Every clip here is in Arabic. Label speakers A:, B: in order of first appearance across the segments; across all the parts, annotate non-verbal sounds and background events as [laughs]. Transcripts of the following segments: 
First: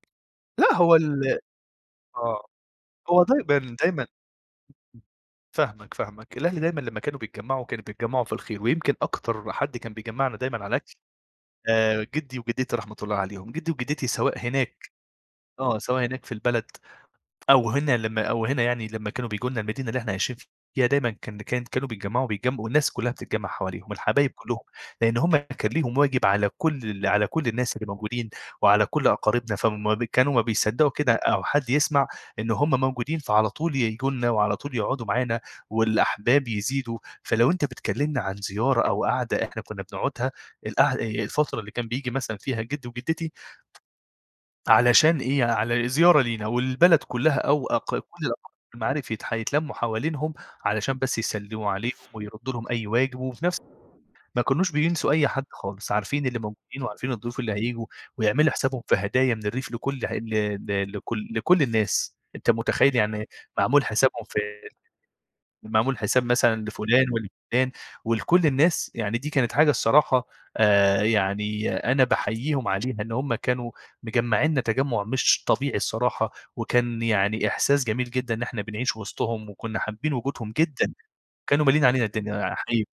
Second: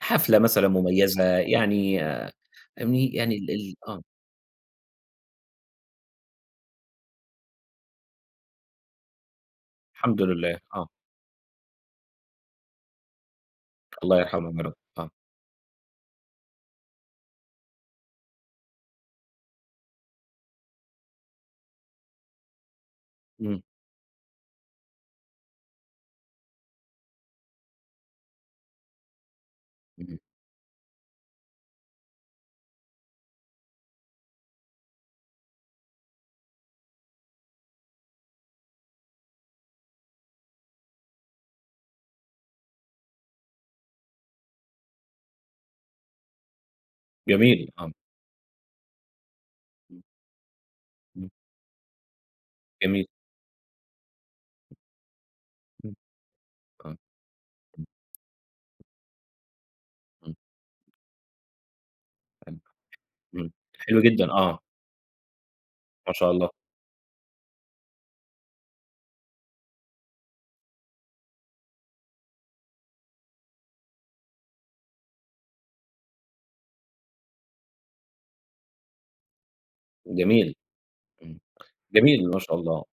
A: حفلة مثلًا
B: لأ، هو
A: مُميّزة
B: ال
A: يعني
B: آه.
A: ام
B: هو
A: يعني ال ال
B: دايمًا
A: آه.
B: دايمًا فاهمك، فاهمك. الأهل دايمًا لمّا كانوا بيتجمّعوا، كانوا بيتجمّعوا في الخير ويمكن أكتر حد كان
A: الحمد
B: بيجمّعنا دايمًا
A: لله،
B: على
A: آه.
B: الأكل، آآ جِدّي وجِدّتي رحمة الله عليهم. جِدّي وجِدّتي
A: الله
B: سواء
A: يرحمهم يا رب.
B: هناك
A: آه.
B: آه. سواء هناك في البلد أو هنا لمّا أو هنا يعني لمّا كانوا بييجوا لنا المدينة اللي إحنا عايشين فيها دايمًا كان كان كانوا بيتجمّعوا بيتجم والناس كُلّها بتتجمّع
A: إمم.
B: حواليهم الحبايب كُلّهم، لإن هم كان ليهم واجب على كل ال على كل الناس اللي موجودين وعلى كل أقاربنا فم
A: اهم.
B: كانوا ما بيصدّقوا كده أو حد يسمع إنه هم موجودين، فعلى طول ييجوا لنا وعلى طول يقعدوا معانا والأحباب يزيدوا، فلو أنت بتكلّمنا عن زيارة أو قعدة إحنا كُنّا بنقعدها، القع الفترة اللي كان بييجي مثلًا فيها جِدّي وجِدّتي علشان إيه، على زيارة لينا والبلد كُلّها أو
A: جميل.
B: أق
A: آه.
B: كل الأقارب والمعارف يتح يتلمّوا
A: إمم.
B: حوالينهم علشان بس
A: إمم.
B: يسلّموا عليهم ويردّوا لهم أي
A: جميل.
B: واجب وفي نفس ما كانوش بينسوا أي حد خالص،
A: إمم.
B: عارفين اللي موجودين
A: آه.
B: وعارفين الضيوف اللي
A: إمم.
B: هييجوا ويعملوا حسابهم في هدايا من الريف لكل ع ل
A: إمم.
B: ل لكل لكل الناس. أنت
A: حلو.
B: مُتخيّل يعني
A: إمم.
B: معمول
A: حلو
B: حسابهم
A: جدًا،
B: في
A: آه.
B: معمول
A: ما
B: حساب
A: شاء الله.
B: مثلًا لفُلان ولفُلان ولكل الناس، يعني دي كانت حاجة الصراحة آآ يعني أنا باحييهم عليها إن هم كانوا مجمّعينا تجمُّع مش طبيعي الصراحة وكان يعني إحساس جميل جدًا إن إحنا بنعيش وِسطهم وكُنّا حابّين وجودهم
A: جميل.
B: جدًا،
A: إمم.
B: كانوا ماليين علينا
A: جميل، ما
B: الدنيا
A: شاء الله.
B: حقيقي.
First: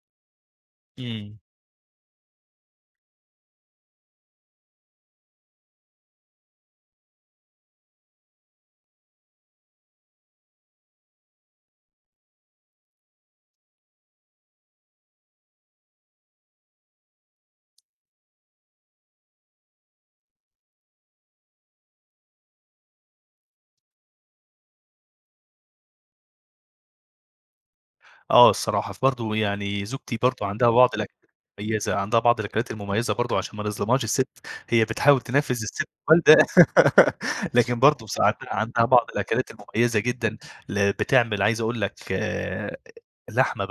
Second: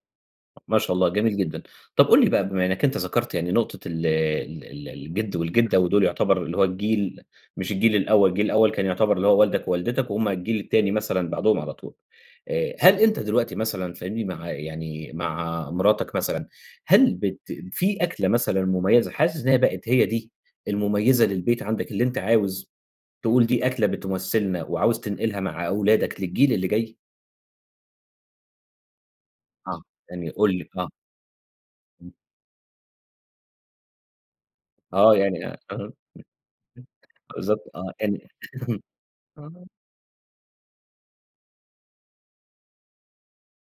A: ما شاء الله، جميل
B: إمم.
A: جدًا. طب قُل لي بقى بما إنّك أنت ذكرت يعني نقطة ال ال ال الجِد والجِدّة ودول يعتبر اللي هو الجيل مش الجيل الأول، الجيل الأول كان يعتبر اللي هو والدك ووالدتك وهُم الجيل التاني مثلًا بعدهم على طول، آآ هل أنت دلوقتي مثلًا فاهمني؟ مع يعني مع مراتك مثلًا، هل بت في أكلة مثلًا مُميّزة حاسس إنّها بقت هي دي المُميّزة للبيت عندك اللي أنت عاوز تقول دي أكلة بتُمثِّلنا وعاوز تنقلها مع أولادك للجيل اللي جاي؟
B: آه الصراحة. فبرضه
A: آه.
B: يعني زوجتي
A: يعني
B: برضه
A: قُل لي،
B: عندها
A: آه.
B: بعض الأك مُميّزة،
A: إمم.
B: عندها بعض الأكلات المميزة برضه عشان ما نظلمهاش السِت، هي
A: آه.
B: بتحاول
A: يعني
B: تنفِّذ السِت
A: أها.
B: الوالدة [laughs]
A: بالضبط،
B: لكن
A: آه.
B: برضه بص
A: يعني
B: عن
A: [chuckles]
B: عندها بعض الأكلات
A: آه.
B: المُميّزة جدًا اللي بتعمل عايز أقول لك آآ لحمة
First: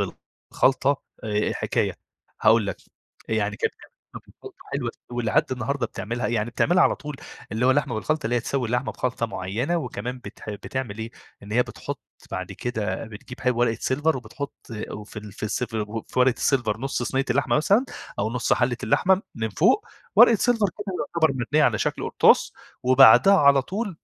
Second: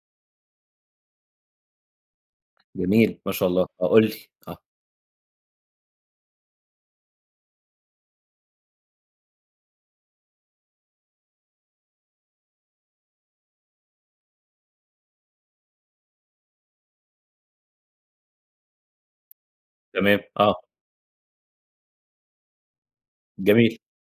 B: بالخلطة آآ حكاية. هاقول لك،
A: جميل، ما شاء
B: يعني
A: الله.
B: كانت
A: آه
B: بتعمل
A: قُل لي.
B: لحمة بالخلطة
A: آه.
B: حلوة ولحد النهارده بتعملها، يعني بتعملها على طول اللي هو لحمة بالخلطة اللي هي تسوي لحمة بخلطة معيّنة وكمان بتح بتعمل إيه، إن هي بتحُط بعد كده بتجيب ورقة سيلفر وبتحُط وفي ال في السف وفي ورقة السيلفر نُص صنية اللحمة مثلًا أو نُص حَلّة اللحمة من فوق
A: تمام،
B: ورقة
A: آه.
B: سيلفر كده يعتبر مبنيّة على شكل قُرطاس وبعدها على
A: جميل.
B: طول